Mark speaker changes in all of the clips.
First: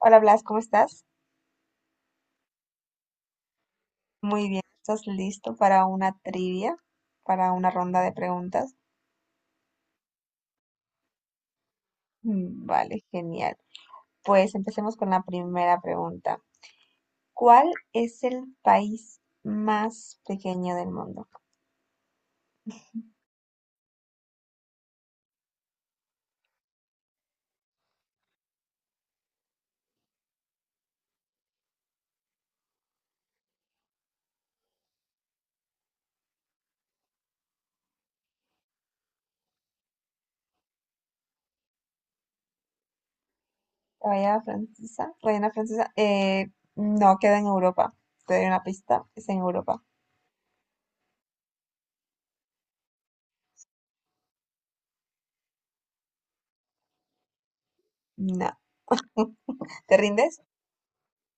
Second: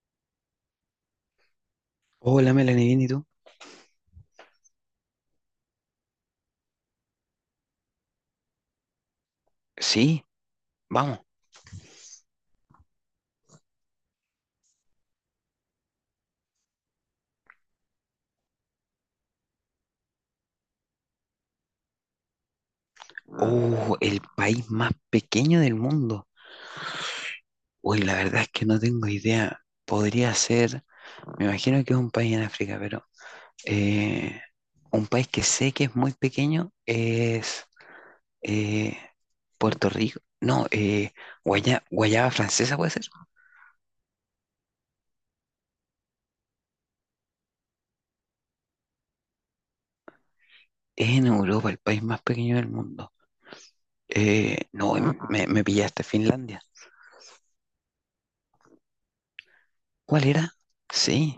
Speaker 1: Hola Blas, ¿cómo estás?
Speaker 2: Hola, Melanie, ¿bien y tú?
Speaker 1: Muy bien, ¿estás listo para una trivia, para una ronda de preguntas?
Speaker 2: Sí, vamos.
Speaker 1: Mm, vale, genial. Pues empecemos con la primera pregunta. ¿Cuál es el país más pequeño del mundo?
Speaker 2: Oh, el país más pequeño del mundo. Uy, la verdad es que no tengo idea. Podría ser, me imagino que es un país en África, pero eh, un país que sé que es muy pequeño es eh, Puerto Rico. No, Guayana Francesa puede ser.
Speaker 1: ¿Guayana Francesa? ¿Guayana Francesa? No, queda en Europa. Te doy una pista, es en Europa.
Speaker 2: Es en Europa, el país más pequeño del mundo. No, me pillaste Finlandia.
Speaker 1: No. ¿Te
Speaker 2: ¿Cuál
Speaker 1: rindes?
Speaker 2: era? Sí.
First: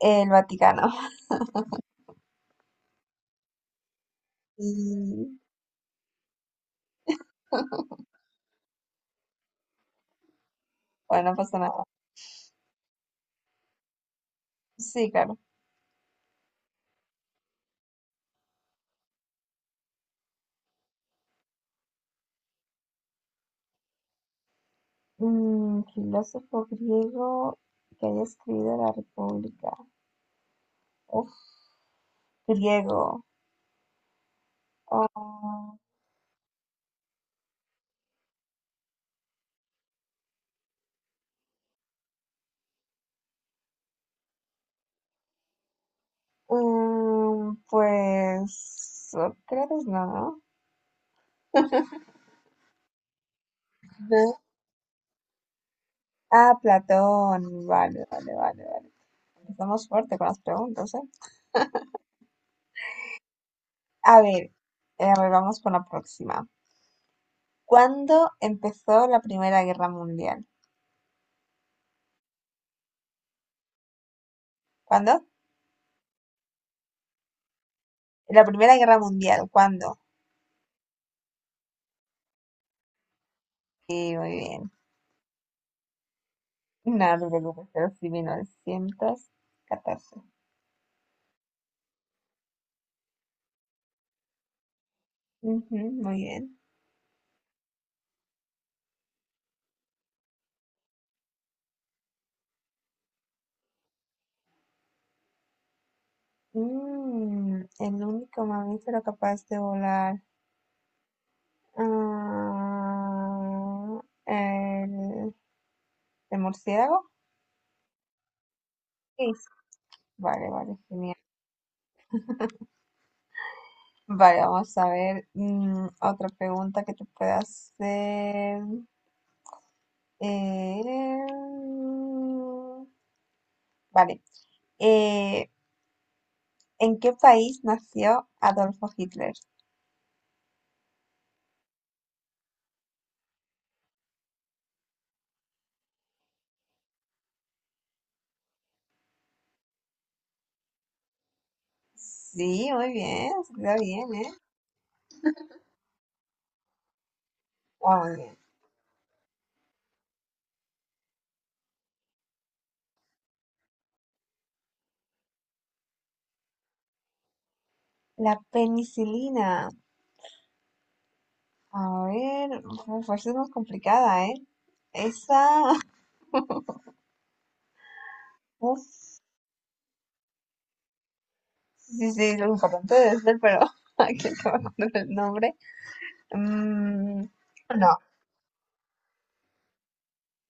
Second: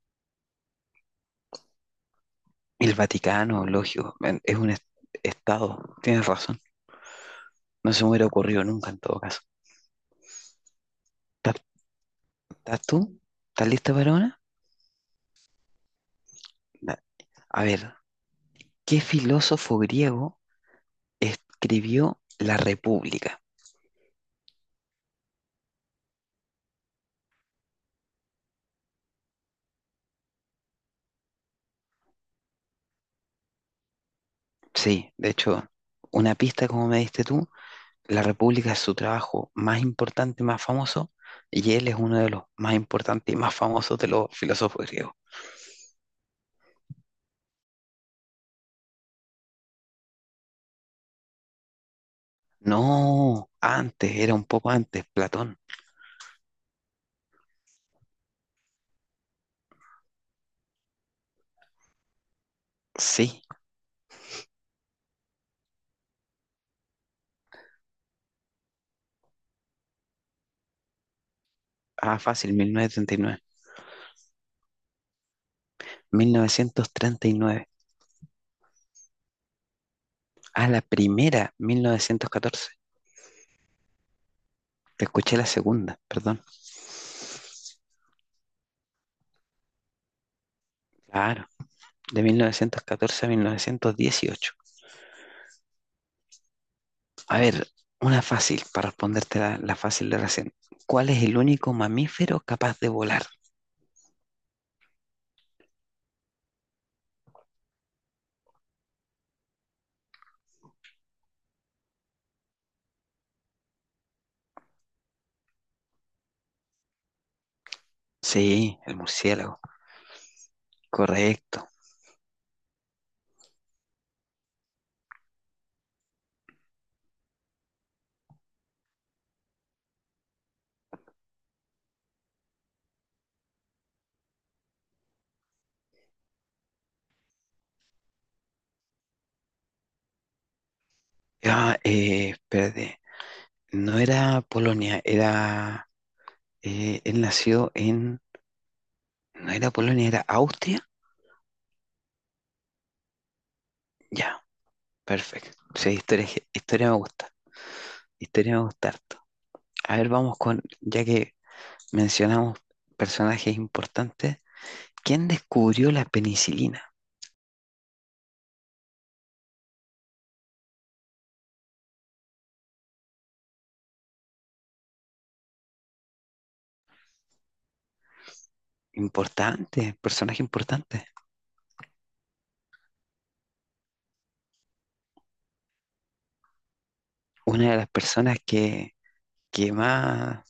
Speaker 1: El Vaticano.
Speaker 2: El Vaticano, lógico, es un
Speaker 1: Y,
Speaker 2: estado, tienes razón. No se me hubiera ocurrido nunca en todo caso.
Speaker 1: bueno, no pasa
Speaker 2: ¿Estás
Speaker 1: nada.
Speaker 2: ¿Estás tú? ¿Estás lista para una?
Speaker 1: Sí, claro.
Speaker 2: Da- A ver, ¿qué filósofo griego escribió La República?
Speaker 1: Filósofo griego que haya escrito la República. Uf, griego.
Speaker 2: Sí, de hecho,
Speaker 1: Ah,
Speaker 2: una pista como me diste tú, La República es su trabajo más importante, más famoso, y él es uno de los más importantes y más famosos de los filósofos griegos.
Speaker 1: pues Sócrates, no, ¿no?
Speaker 2: No, antes, era
Speaker 1: No.
Speaker 2: un poco antes, Platón.
Speaker 1: Ah, Platón. Vale, vale, vale, vale. Estamos fuerte con las preguntas, ¿eh?
Speaker 2: Sí,
Speaker 1: A ver, a ver, vamos con la próxima. ¿Cuándo empezó la Primera Guerra Mundial?
Speaker 2: ah, fácil, 1939.
Speaker 1: ¿Cuándo?
Speaker 2: 1939.
Speaker 1: La Primera Guerra Mundial, ¿cuándo?
Speaker 2: Ah, la primera, 1914.
Speaker 1: Sí, muy bien.
Speaker 2: Te escuché la segunda, perdón.
Speaker 1: No, no te preocupes, pero sí, 1914.
Speaker 2: Claro, de 1914 a 1918.
Speaker 1: Ujú, muy bien.
Speaker 2: A ver, una fácil, para responderte la fácil de recién. ¿Cuál es el único mamífero capaz de volar?
Speaker 1: El único mamífero capaz de volar. Ah, el, el murciélago.
Speaker 2: Sí, el
Speaker 1: Sí.
Speaker 2: murciélago.
Speaker 1: Vale, vale, genial.
Speaker 2: Correcto.
Speaker 1: Vale, vamos a ver otra pregunta que te pueda hacer. Eh, vale. Eh, ¿en qué país nació Adolfo Hitler?
Speaker 2: Ah, espérate. No era Polonia, era... él nació en... No era Polonia, era Austria.
Speaker 1: Sí, muy bien, se te da bien, ¿eh?
Speaker 2: Ya, perfecto. Sí, historia, historia me gusta.
Speaker 1: Ah, muy bien.
Speaker 2: Historia me gusta harto. A ver, vamos con, ya que mencionamos personajes importantes, ¿quién descubrió la penicilina?
Speaker 1: La penicilina. A ver, uf, esa es más complicada, ¿eh? Esa, uf,
Speaker 2: Importante, personaje importante.
Speaker 1: sí, sí, lo importante debe ser, pero aquí no me acuerdo el nombre. Mm,
Speaker 2: Una de las
Speaker 1: no.
Speaker 2: personas que más...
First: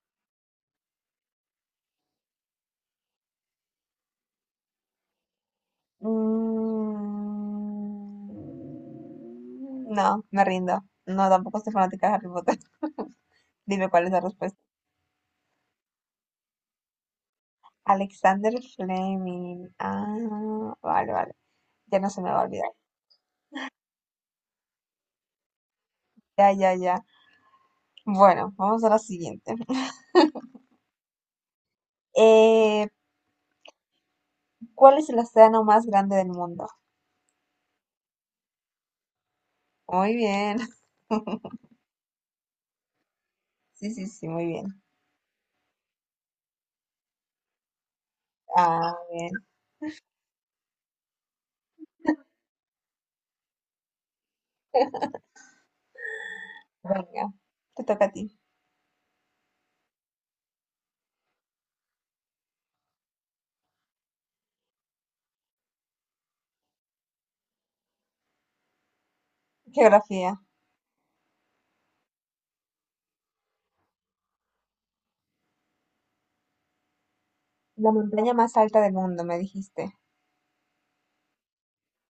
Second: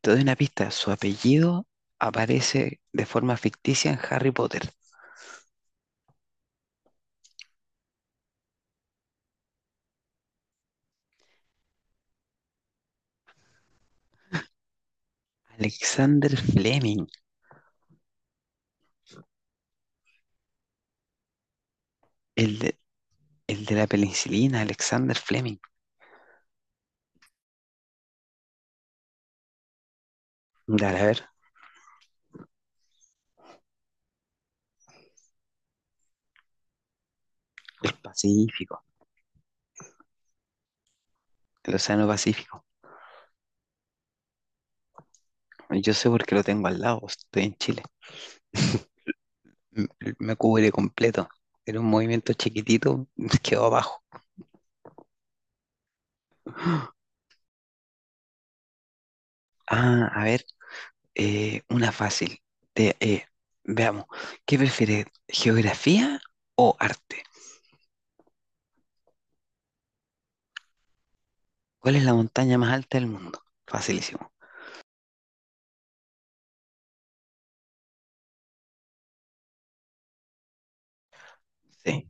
Speaker 2: Te doy una pista, su apellido aparece de forma ficticia en Harry Potter.
Speaker 1: Mm, no, me rindo. No, tampoco soy fanática de Harry Potter. Dime cuál es la respuesta.
Speaker 2: Alexander Fleming,
Speaker 1: Alexander Fleming. Ah, vale, vale. Ya no se me va a
Speaker 2: el
Speaker 1: olvidar.
Speaker 2: de, el de la penicilina, Alexander Fleming.
Speaker 1: Ya, ya, ya. Bueno, vamos a la siguiente.
Speaker 2: Dale, a ver,
Speaker 1: Eh, ¿cuál es el océano más grande del mundo?
Speaker 2: Pacífico,
Speaker 1: Muy bien.
Speaker 2: el Océano Pacífico.
Speaker 1: Sí, sí, sí, muy bien.
Speaker 2: Yo sé porque lo tengo al lado, estoy en Chile.
Speaker 1: Ah, bien.
Speaker 2: m- Me cubre completo. Era un movimiento chiquitito, quedó abajo.
Speaker 1: Venga, te toca a ti.
Speaker 2: Ah, a ver, una fácil. Te- eh, veamos, ¿qué prefieres, geografía o arte?
Speaker 1: Geografía.
Speaker 2: ¿Cuál es la montaña más alta del mundo? Facilísimo.
Speaker 1: La montaña más alta del mundo, me dijiste.
Speaker 2: Sí,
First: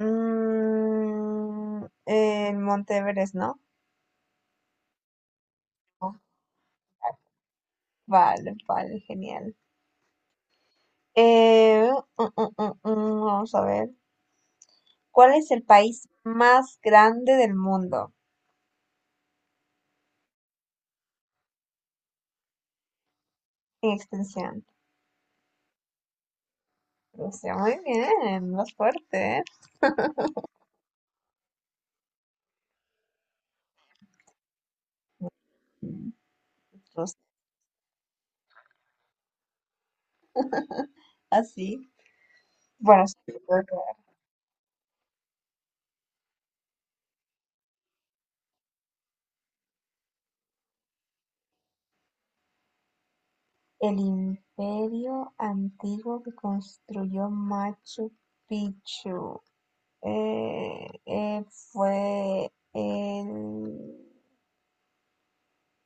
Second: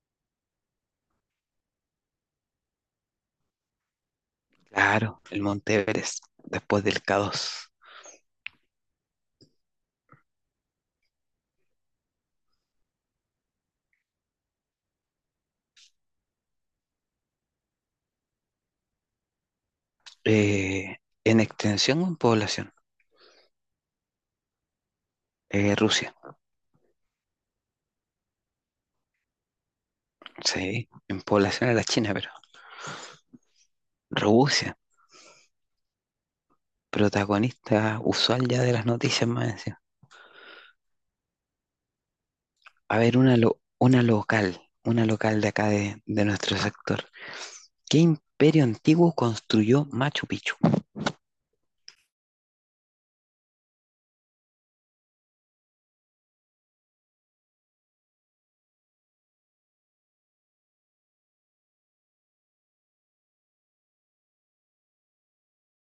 Speaker 1: El Monte Everest, ¿no?
Speaker 2: claro, el Monte
Speaker 1: Oh,
Speaker 2: Everest, después del K2.
Speaker 1: vale, vale, genial. Eh, vamos a ver. ¿Cuál es el país más grande del mundo
Speaker 2: Eh, ¿En extensión o en población?
Speaker 1: en extensión?
Speaker 2: Rusia,
Speaker 1: Rusia, muy bien, más fuerte, ¿eh?
Speaker 2: sí, en población era China, pero Rusia,
Speaker 1: Mm, Rusia,
Speaker 2: protagonista usual ya de las noticias más.
Speaker 1: así.
Speaker 2: A
Speaker 1: Bueno, sí.
Speaker 2: ver, una, una local de acá de nuestro sector. ¿Qué imperio antiguo construyó Machu Picchu?
Speaker 1: El imperio antiguo que construyó Machu Picchu fue el,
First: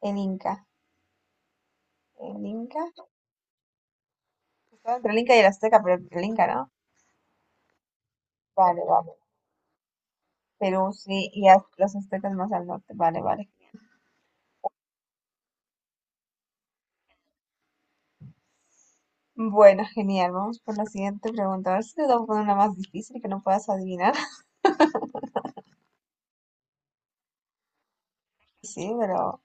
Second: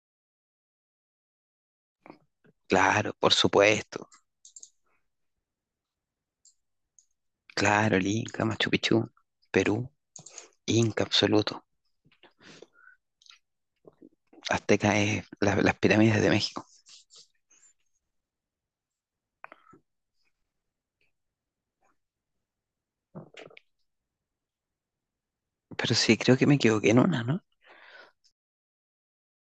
Speaker 1: el Inca. El Inca
Speaker 2: Claro, por supuesto.
Speaker 1: estaba entre el Inca y el Azteca, pero el Inca, ¿no?
Speaker 2: Claro, el Inca, Machu
Speaker 1: Vale,
Speaker 2: Picchu,
Speaker 1: vale.
Speaker 2: Perú,
Speaker 1: Perú,
Speaker 2: Inca
Speaker 1: sí, y
Speaker 2: absoluto.
Speaker 1: los aztecas más al norte. Vale, vale.
Speaker 2: Azteca es las pirámides de México.
Speaker 1: Bueno, genial. Vamos por la siguiente pregunta. A ver si te puedo poner una más difícil que no puedas adivinar.
Speaker 2: Pero sí, creo que me equivoqué en una, ¿no?
Speaker 1: Sí, pero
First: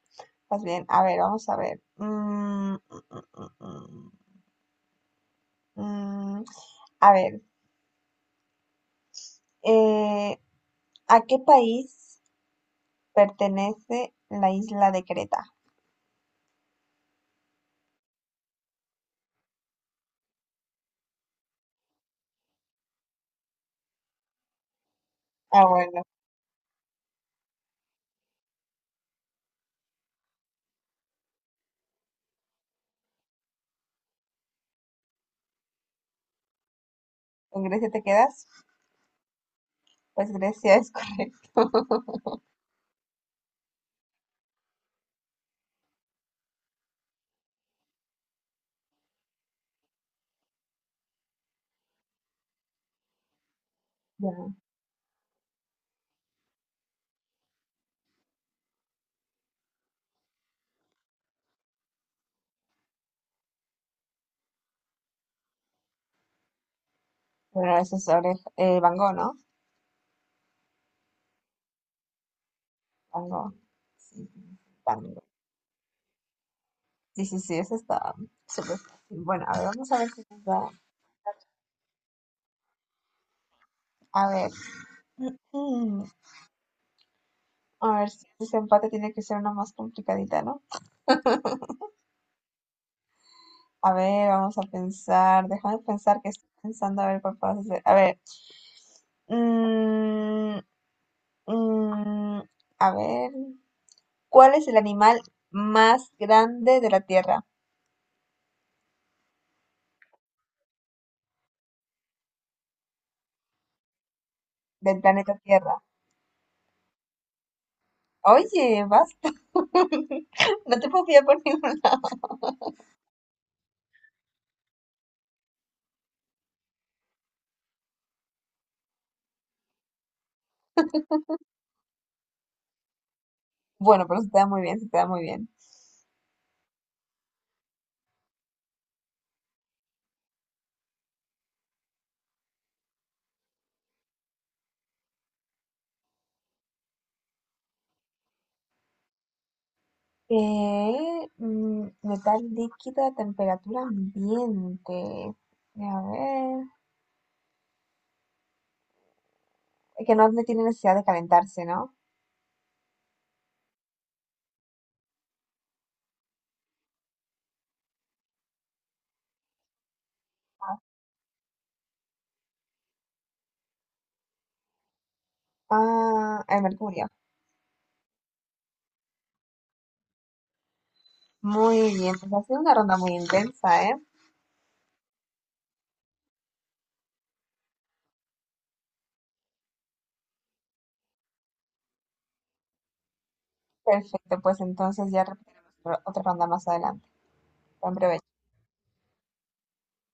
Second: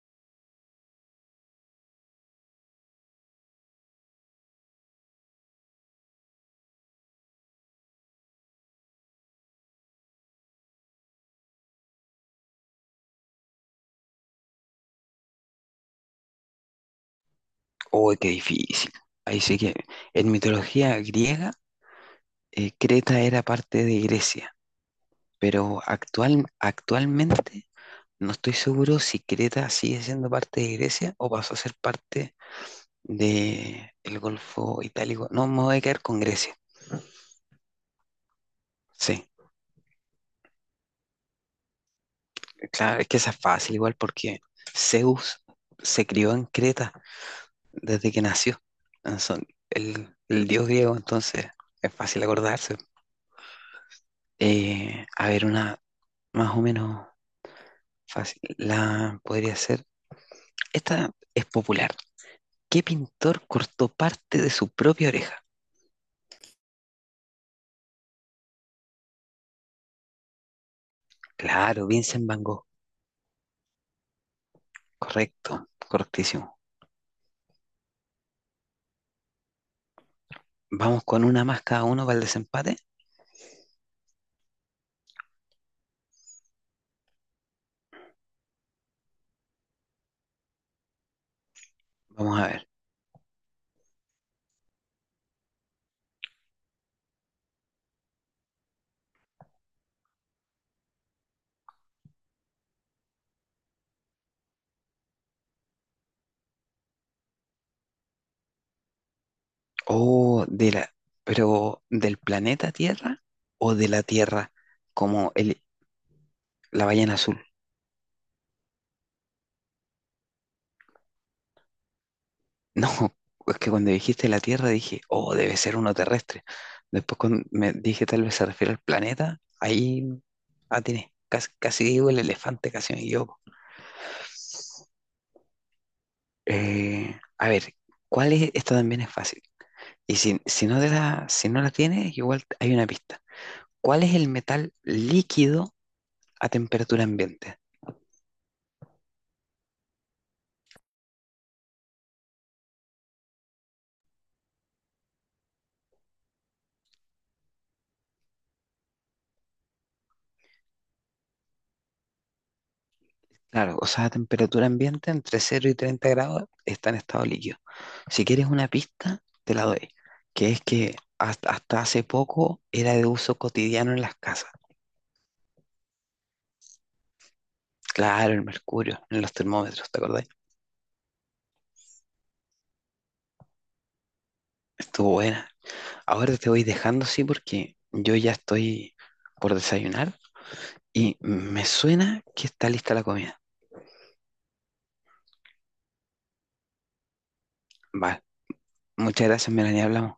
Speaker 1: pues bien. A ver, vamos a ver. Mm, mm, mm. Mm, a ver, Eh, ¿a qué país pertenece la isla de Creta?
Speaker 2: Uy, qué difícil. Ahí sí que en mitología griega, Creta era parte de Grecia,
Speaker 1: Ah,
Speaker 2: pero
Speaker 1: bueno,
Speaker 2: actualmente no estoy seguro si Creta sigue siendo parte de Grecia o pasó a ser parte de el Golfo Itálico. No, me voy a quedar con Grecia.
Speaker 1: ¿con Grecia te quedas?
Speaker 2: Sí,
Speaker 1: Pues Grecia es correcto.
Speaker 2: claro, es que esa es fácil igual porque Zeus se crió en Creta desde que nació. Ah, el dios griego, entonces es fácil acordarse.
Speaker 1: Ya.
Speaker 2: A ver, una más o menos fácil. La podría ser. Esta es popular. ¿Qué pintor cortó parte de su propia oreja?
Speaker 1: Bueno, eso es sobre Van Gogh, ¿no?
Speaker 2: Claro, Vincent Van Gogh.
Speaker 1: Van Gogh. Sí, Van Gogh.
Speaker 2: Correcto, correctísimo.
Speaker 1: Sí, sí, sí, eso está súper fácil. Bueno, a ver, vamos a ver si nos da.
Speaker 2: Vamos con una más cada uno para el desempate.
Speaker 1: A ver. mm, a ver, si ese empate tiene que ser una más complicadita, ¿no?
Speaker 2: Vamos a ver.
Speaker 1: A ver, vamos a pensar. Déjame pensar que estoy pensando a ver cuál puedo hacer. A ver. mm, Mm, a ver, ¿cuál es el animal más grande de la Tierra,
Speaker 2: O de la, pero ¿del planeta Tierra o de la Tierra
Speaker 1: del
Speaker 2: como
Speaker 1: planeta Tierra?
Speaker 2: la ballena azul?
Speaker 1: Oye, basta. No te puedo pillar por ningún lado.
Speaker 2: No, es que cuando dijiste la Tierra dije, oh, debe ser uno terrestre. Después cuando me dije tal vez se refiere al planeta, ahí atiné. Casi, casi digo el elefante, casi me equivoco.
Speaker 1: Bueno, pero se te da muy bien, se te da muy bien.
Speaker 2: A ver, ¿cuál es? Esta también es fácil. Y si no te la, si no la tienes, igual hay una pista. ¿Cuál es el metal líquido a temperatura ambiente?
Speaker 1: Metal líquido a temperatura ambiente. A ver, es que no tiene necesidad de calentarse, ¿no?
Speaker 2: Claro, o sea, a temperatura ambiente entre cero y 30 grados está en estado líquido. Si quieres una pista, te la doy, que es que hasta hace poco era de uso cotidiano en las casas.
Speaker 1: Ah, el mercurio.
Speaker 2: Claro, el mercurio, en los termómetros, ¿te acordáis?
Speaker 1: Muy bien, pues ha sido una ronda muy intensa, ¿eh?
Speaker 2: Estuvo buena. Ahora te voy dejando así porque yo ya estoy por desayunar y me suena que está lista la comida.
Speaker 1: Perfecto, pues entonces ya repetiremos otra ronda más adelante.
Speaker 2: Vale,
Speaker 1: Gran
Speaker 2: muchas gracias, Melanie, hablamos.